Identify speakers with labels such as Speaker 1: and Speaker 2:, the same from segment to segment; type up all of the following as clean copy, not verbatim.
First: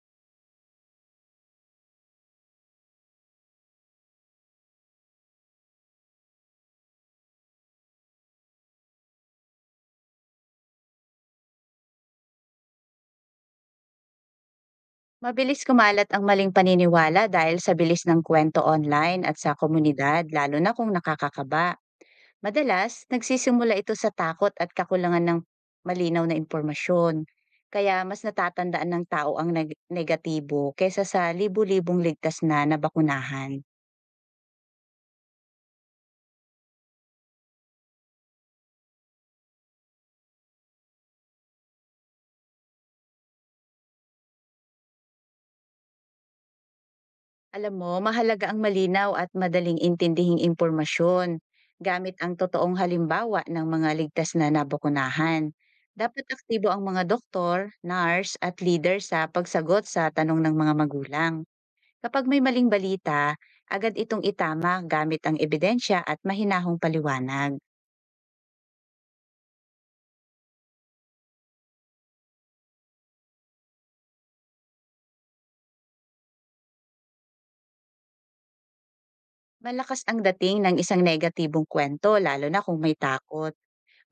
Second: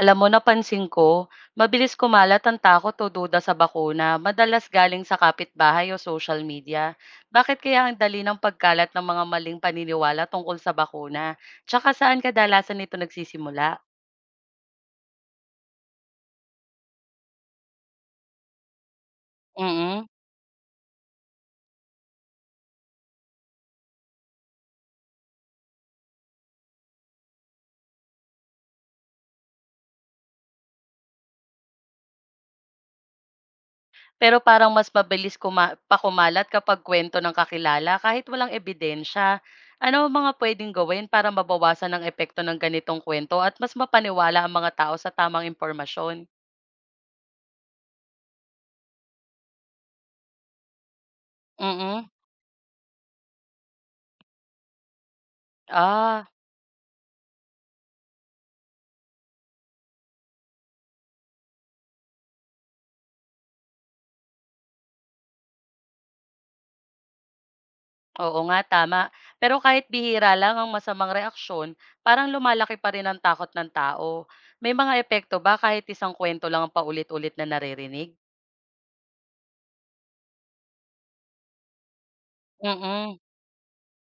Speaker 1: Alam mo, napansin ko, mabilis kumalat ang takot o duda sa bakuna, madalas galing sa kapitbahay o social media. Bakit kaya ang dali ng pagkalat ng mga maling paniniwala tungkol sa bakuna? Tsaka saan kadalasan ito nagsisimula?
Speaker 2: Mabilis kumalat ang maling paniniwala dahil sa bilis ng kwento online at sa
Speaker 1: Mm.
Speaker 2: komunidad, lalo na kung nakakakaba. Madalas, nagsisimula ito sa takot at kakulangan ng malinaw na impormasyon. Kaya mas natatandaan ng tao ang negatibo kaysa sa libu-libong ligtas na nabakunahan.
Speaker 1: Pero parang mas mabilis pakumalat kapag kwento ng kakilala kahit walang ebidensya. Ano ang mga pwedeng gawin para mabawasan ang epekto ng ganitong kwento at mas mapaniwala ang mga tao sa tamang impormasyon?
Speaker 2: Alam mo, mahalaga ang malinaw at madaling intindihing impormasyon
Speaker 1: Mm.
Speaker 2: gamit ang totoong halimbawa ng mga ligtas na nabakunahan. Dapat
Speaker 1: Ah.
Speaker 2: aktibo ang mga doktor, nurse at leader sa pagsagot sa tanong ng mga magulang. Kapag may maling balita, agad itong itama gamit ang ebidensya at mahinahong paliwanag.
Speaker 1: Oo nga, tama. Pero kahit bihira lang ang masamang reaksyon, parang lumalaki pa rin ang takot ng tao. May mga epekto ba kahit isang kwento lang ang paulit-ulit na naririnig?
Speaker 2: Malakas ang dating ng isang negatibong kwento lalo na kung may
Speaker 1: Mm-mm.
Speaker 2: takot.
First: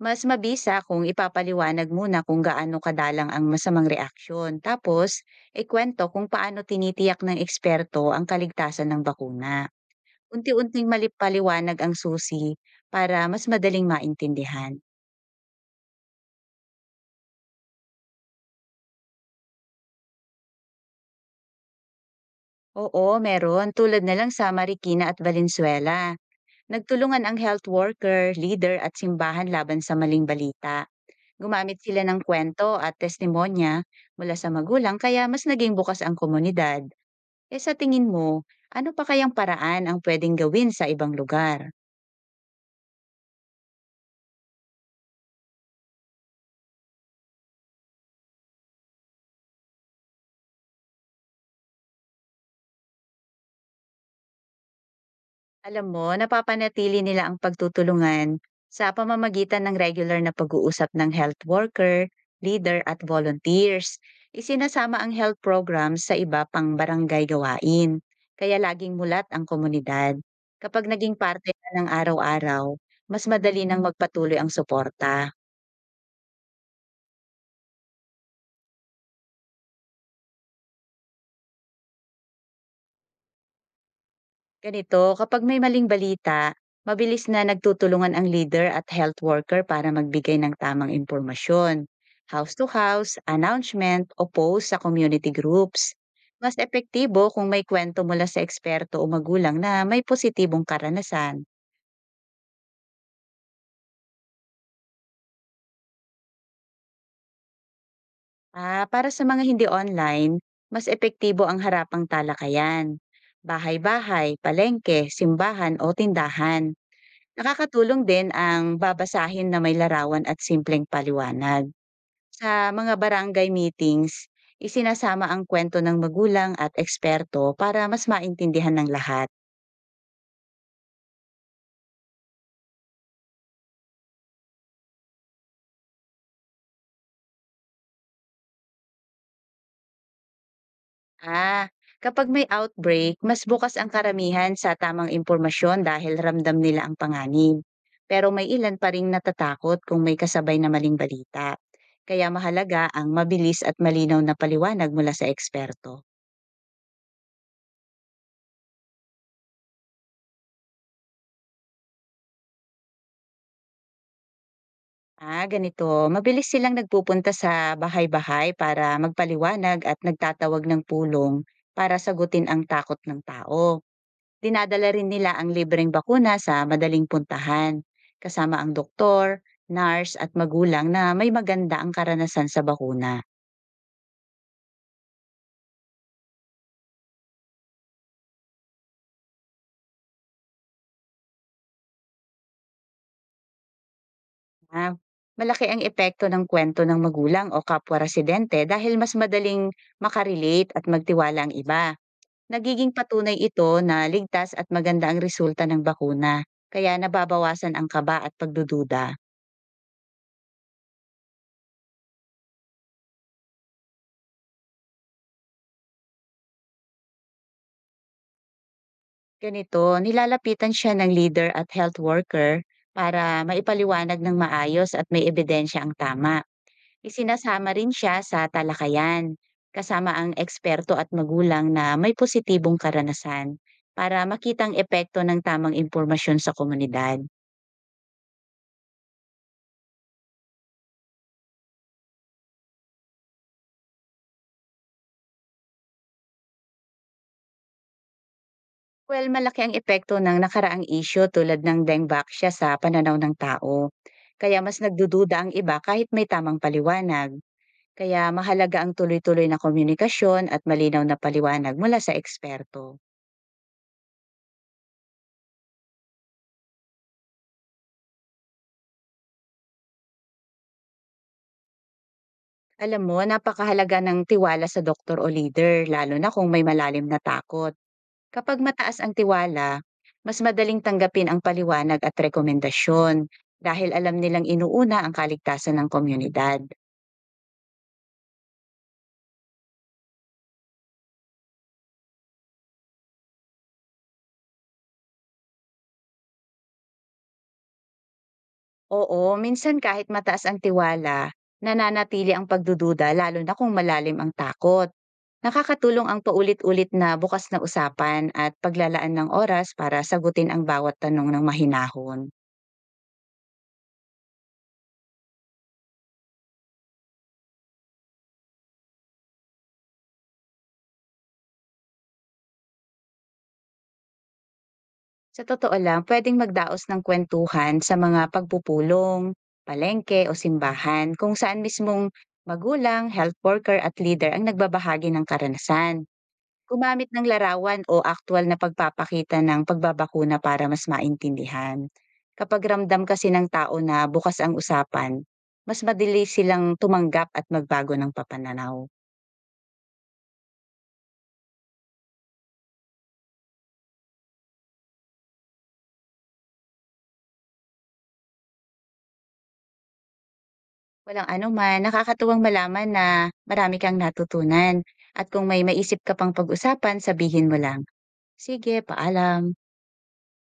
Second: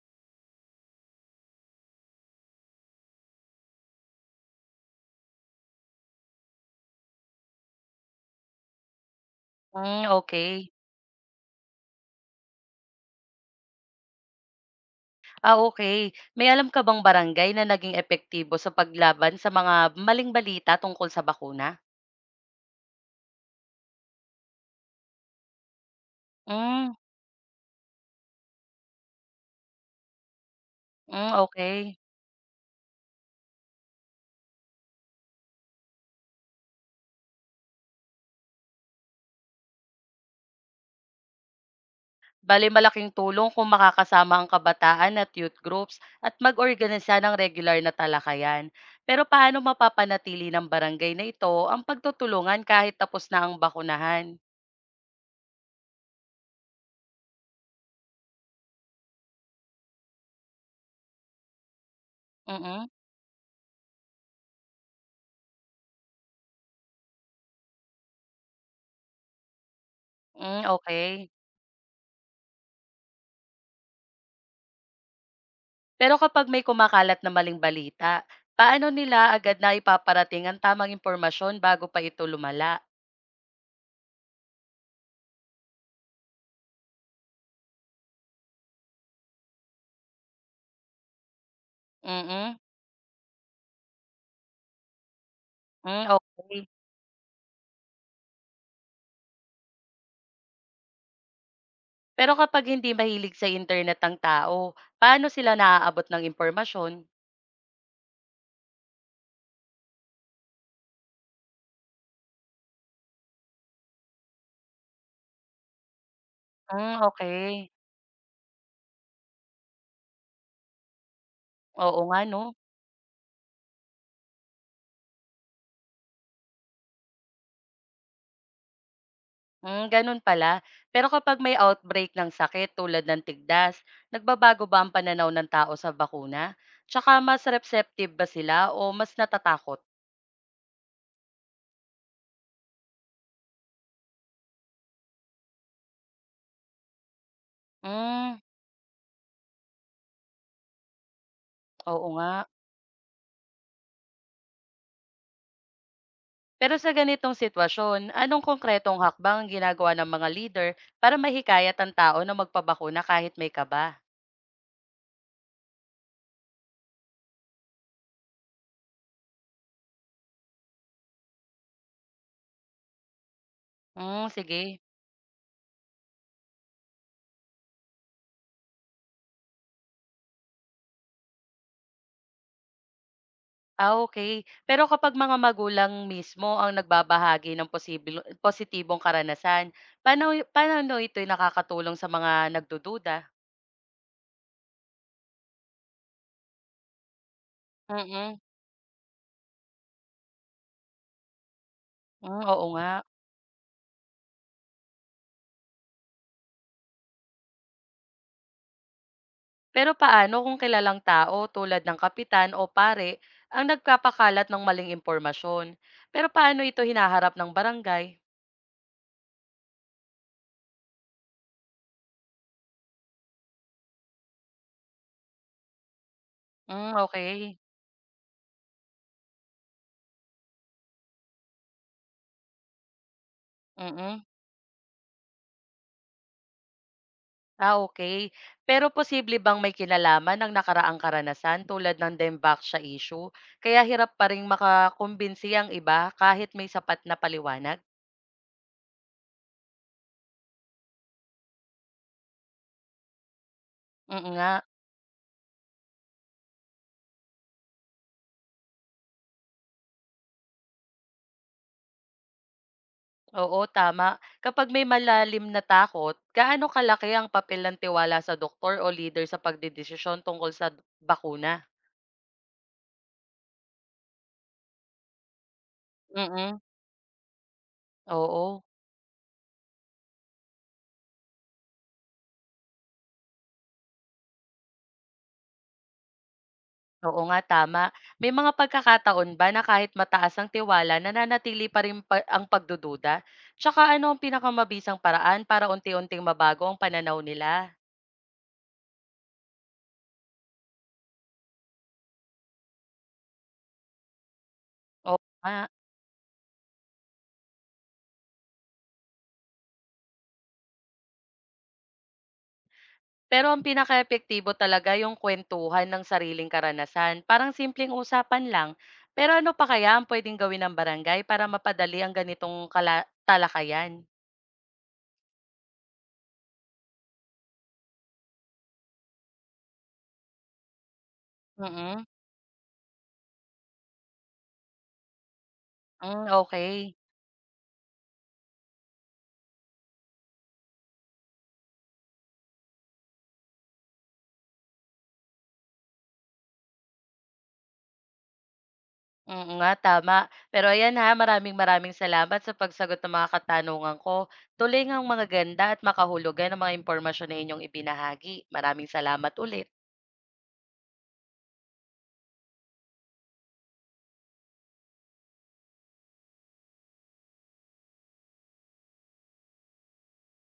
Speaker 2: Mas mabisa kung ipapaliwanag muna kung gaano kadalang ang masamang reaksyon. Tapos, ikwento kung paano tinitiyak ng eksperto ang kaligtasan ng bakuna.
Speaker 1: Mm, okay.
Speaker 2: Unti-unting malipaliwanag ang susi para mas madaling maintindihan.
Speaker 1: Ah, okay. May alam ka bang barangay na naging epektibo sa paglaban sa mga maling balita tungkol sa bakuna?
Speaker 2: Oo, meron. Tulad na lang sa Marikina at Valenzuela.
Speaker 1: Mm,
Speaker 2: Nagtulungan ang health worker, leader at simbahan laban sa maling balita.
Speaker 1: mm,
Speaker 2: Gumamit
Speaker 1: okay.
Speaker 2: sila ng kwento at testimonya mula sa magulang kaya mas naging bukas ang komunidad. Eh sa tingin mo, ano pa kayang paraan ang pwedeng gawin sa ibang lugar?
Speaker 1: Bale malaking tulong kung makakasama ang kabataan at youth groups at mag-organisa ng regular na talakayan. Pero paano mapapanatili ng barangay na ito ang pagtutulungan kahit tapos na ang bakunahan?
Speaker 2: Alam mo, napapanatili nila ang pagtutulungan sa pamamagitan ng regular na pag-uusap ng health worker, leader
Speaker 1: Mm-mm.
Speaker 2: at volunteers. Isinasama ang health programs sa iba pang barangay gawain, kaya laging mulat ang komunidad.
Speaker 1: Mm, hmm,
Speaker 2: Kapag naging
Speaker 1: okay.
Speaker 2: parte na ng araw-araw, mas madali nang magpatuloy ang suporta.
Speaker 1: Pero kapag may kumakalat na maling balita, paano nila agad na ipaparating ang tamang impormasyon bago pa ito lumala?
Speaker 2: Ganito, kapag may maling balita, mabilis na nagtutulungan ang leader at health worker para magbigay ng tamang impormasyon. House
Speaker 1: Mm-mm.
Speaker 2: to house, announcement o post sa community groups.
Speaker 1: Mm, hmm,
Speaker 2: Mas
Speaker 1: okay.
Speaker 2: epektibo kung may kwento mula sa eksperto o magulang na may positibong karanasan.
Speaker 1: Pero kapag hindi mahilig sa internet ang tao, paano sila naaabot ng impormasyon?
Speaker 2: Ah, para sa mga hindi online, mas epektibo ang harapang talakayan. Bahay-bahay, palengke, simbahan o tindahan.
Speaker 1: Hmm, okay.
Speaker 2: Nakakatulong din ang babasahin na may larawan at simpleng paliwanag.
Speaker 1: Oo nga 'no.
Speaker 2: Sa mga barangay meetings, isinasama ang kwento ng magulang at eksperto para mas maintindihan ng lahat.
Speaker 1: Hmm, gano'n pala. Pero kapag may outbreak ng sakit tulad ng tigdas, nagbabago ba ang pananaw ng tao sa bakuna? Tsaka mas receptive ba sila o mas natatakot?
Speaker 2: Ah, kapag may outbreak, mas bukas ang karamihan sa tamang impormasyon dahil ramdam nila ang panganib. Pero
Speaker 1: Hmm,
Speaker 2: may ilan pa ring natatakot kung may kasabay na maling balita.
Speaker 1: oo
Speaker 2: Kaya
Speaker 1: nga.
Speaker 2: mahalaga ang mabilis at malinaw na paliwanag mula sa eksperto.
Speaker 1: Pero sa ganitong sitwasyon, anong konkretong hakbang ang ginagawa ng mga leader para mahikayat ang tao na magpabakuna kahit may kaba?
Speaker 2: Ah, ganito. Mabilis silang nagpupunta sa bahay-bahay para magpaliwanag at nagtatawag ng pulong para sagutin ang takot ng tao.
Speaker 1: Hmm, sige.
Speaker 2: Dinadala rin nila ang libreng bakuna sa madaling puntahan, kasama ang doktor, nurse at magulang na may maganda ang karanasan sa bakuna.
Speaker 1: Ah, okay. Pero kapag mga magulang mismo ang nagbabahagi ng posibleng positibong karanasan, paano paano ito nakakatulong sa mga nagdududa?
Speaker 2: Ah, malaki ang epekto ng kwento ng magulang o kapwa
Speaker 1: Mm-mm. Mm.
Speaker 2: residente dahil mas madaling makarelate at magtiwala ang iba.
Speaker 1: Hmm, oo nga.
Speaker 2: Nagiging patunay ito na ligtas at maganda ang resulta ng bakuna, kaya nababawasan ang kaba at pagdududa.
Speaker 1: Pero paano kung kilalang tao tulad ng kapitan o pare ang nagkapakalat ng maling impormasyon? Pero paano ito hinaharap ng barangay?
Speaker 2: Ganito, nilalapitan siya ng leader at health worker para maipaliwanag ng maayos at may ebidensya ang tama.
Speaker 1: Hmm, okey. Mm. Okay.
Speaker 2: Isinasama rin siya sa talakayan, kasama ang eksperto at magulang na may positibong karanasan para
Speaker 1: Mm-mm.
Speaker 2: makitang epekto ng tamang impormasyon sa komunidad.
Speaker 1: Ah, okay. Pero posible bang may kinalaman ang nakaraang karanasan tulad ng Dembaksya issue kaya hirap pa ring makakumbinsi ang iba kahit may sapat na paliwanag?
Speaker 2: Well, malaki ang epekto ng nakaraang isyo tulad ng dengue sa pananaw ng tao.
Speaker 1: Mm nga.
Speaker 2: Kaya mas nagdududa ang iba kahit may tamang paliwanag. Kaya mahalaga ang tuloy-tuloy na komunikasyon at malinaw na paliwanag mula sa eksperto.
Speaker 1: Oo, tama. Kapag may malalim na takot, gaano kalaki ang papel ng tiwala sa doktor o leader sa pagdedesisyon tungkol sa bakuna?
Speaker 2: Alam mo, napakahalaga ng tiwala sa doktor o leader, lalo na kung
Speaker 1: Mm,
Speaker 2: may malalim na takot. Kapag
Speaker 1: oo.
Speaker 2: mataas ang tiwala, mas madaling tanggapin ang paliwanag at rekomendasyon dahil alam nilang inuuna ang kaligtasan ng komunidad.
Speaker 1: Oo nga, tama. May mga pagkakataon ba na kahit mataas ang tiwala, nananatili pa rin pa ang pagdududa? Tsaka ano ang pinakamabisang paraan para unti-unting mabago ang pananaw nila?
Speaker 2: Oo, minsan kahit mataas ang tiwala, nananatili ang pagdududa lalo na kung malalim ang takot.
Speaker 1: Oo nga.
Speaker 2: Nakakatulong ang paulit-ulit na bukas na usapan at paglalaan ng oras para sagutin ang bawat tanong ng mahinahon.
Speaker 1: Pero ang pinakaepektibo talaga yung kwentuhan ng sariling karanasan. Parang simpleng usapan lang. Pero ano pa kaya ang pwedeng gawin ng barangay para mapadali ang ganitong talakayan?
Speaker 2: Sa totoo lang, pwedeng magdaos ng kwentuhan sa mga pagpupulong, palengke o simbahan kung saan mismong
Speaker 1: Mm.
Speaker 2: magulang, health worker at leader ang nagbabahagi ng karanasan.
Speaker 1: Mm, okay.
Speaker 2: Gumamit ng larawan o aktwal na pagpapakita ng pagbabakuna para mas maintindihan. Kapag ramdam kasi ng tao na bukas ang usapan, mas madali silang tumanggap at magbago ng papananaw.
Speaker 1: Oo nga, tama. Pero ayan ha, maraming-maraming salamat sa pagsagot ng mga katanungan ko. Tuloy ngang mga ganda at makahulugan ang mga impormasyon na inyong ibinahagi. Maraming salamat ulit.
Speaker 2: Walang ano man nakakatuwang malaman na marami kang natutunan. At kung may maisip ka pang pag-usapan, sabihin mo lang. Sige, paalam.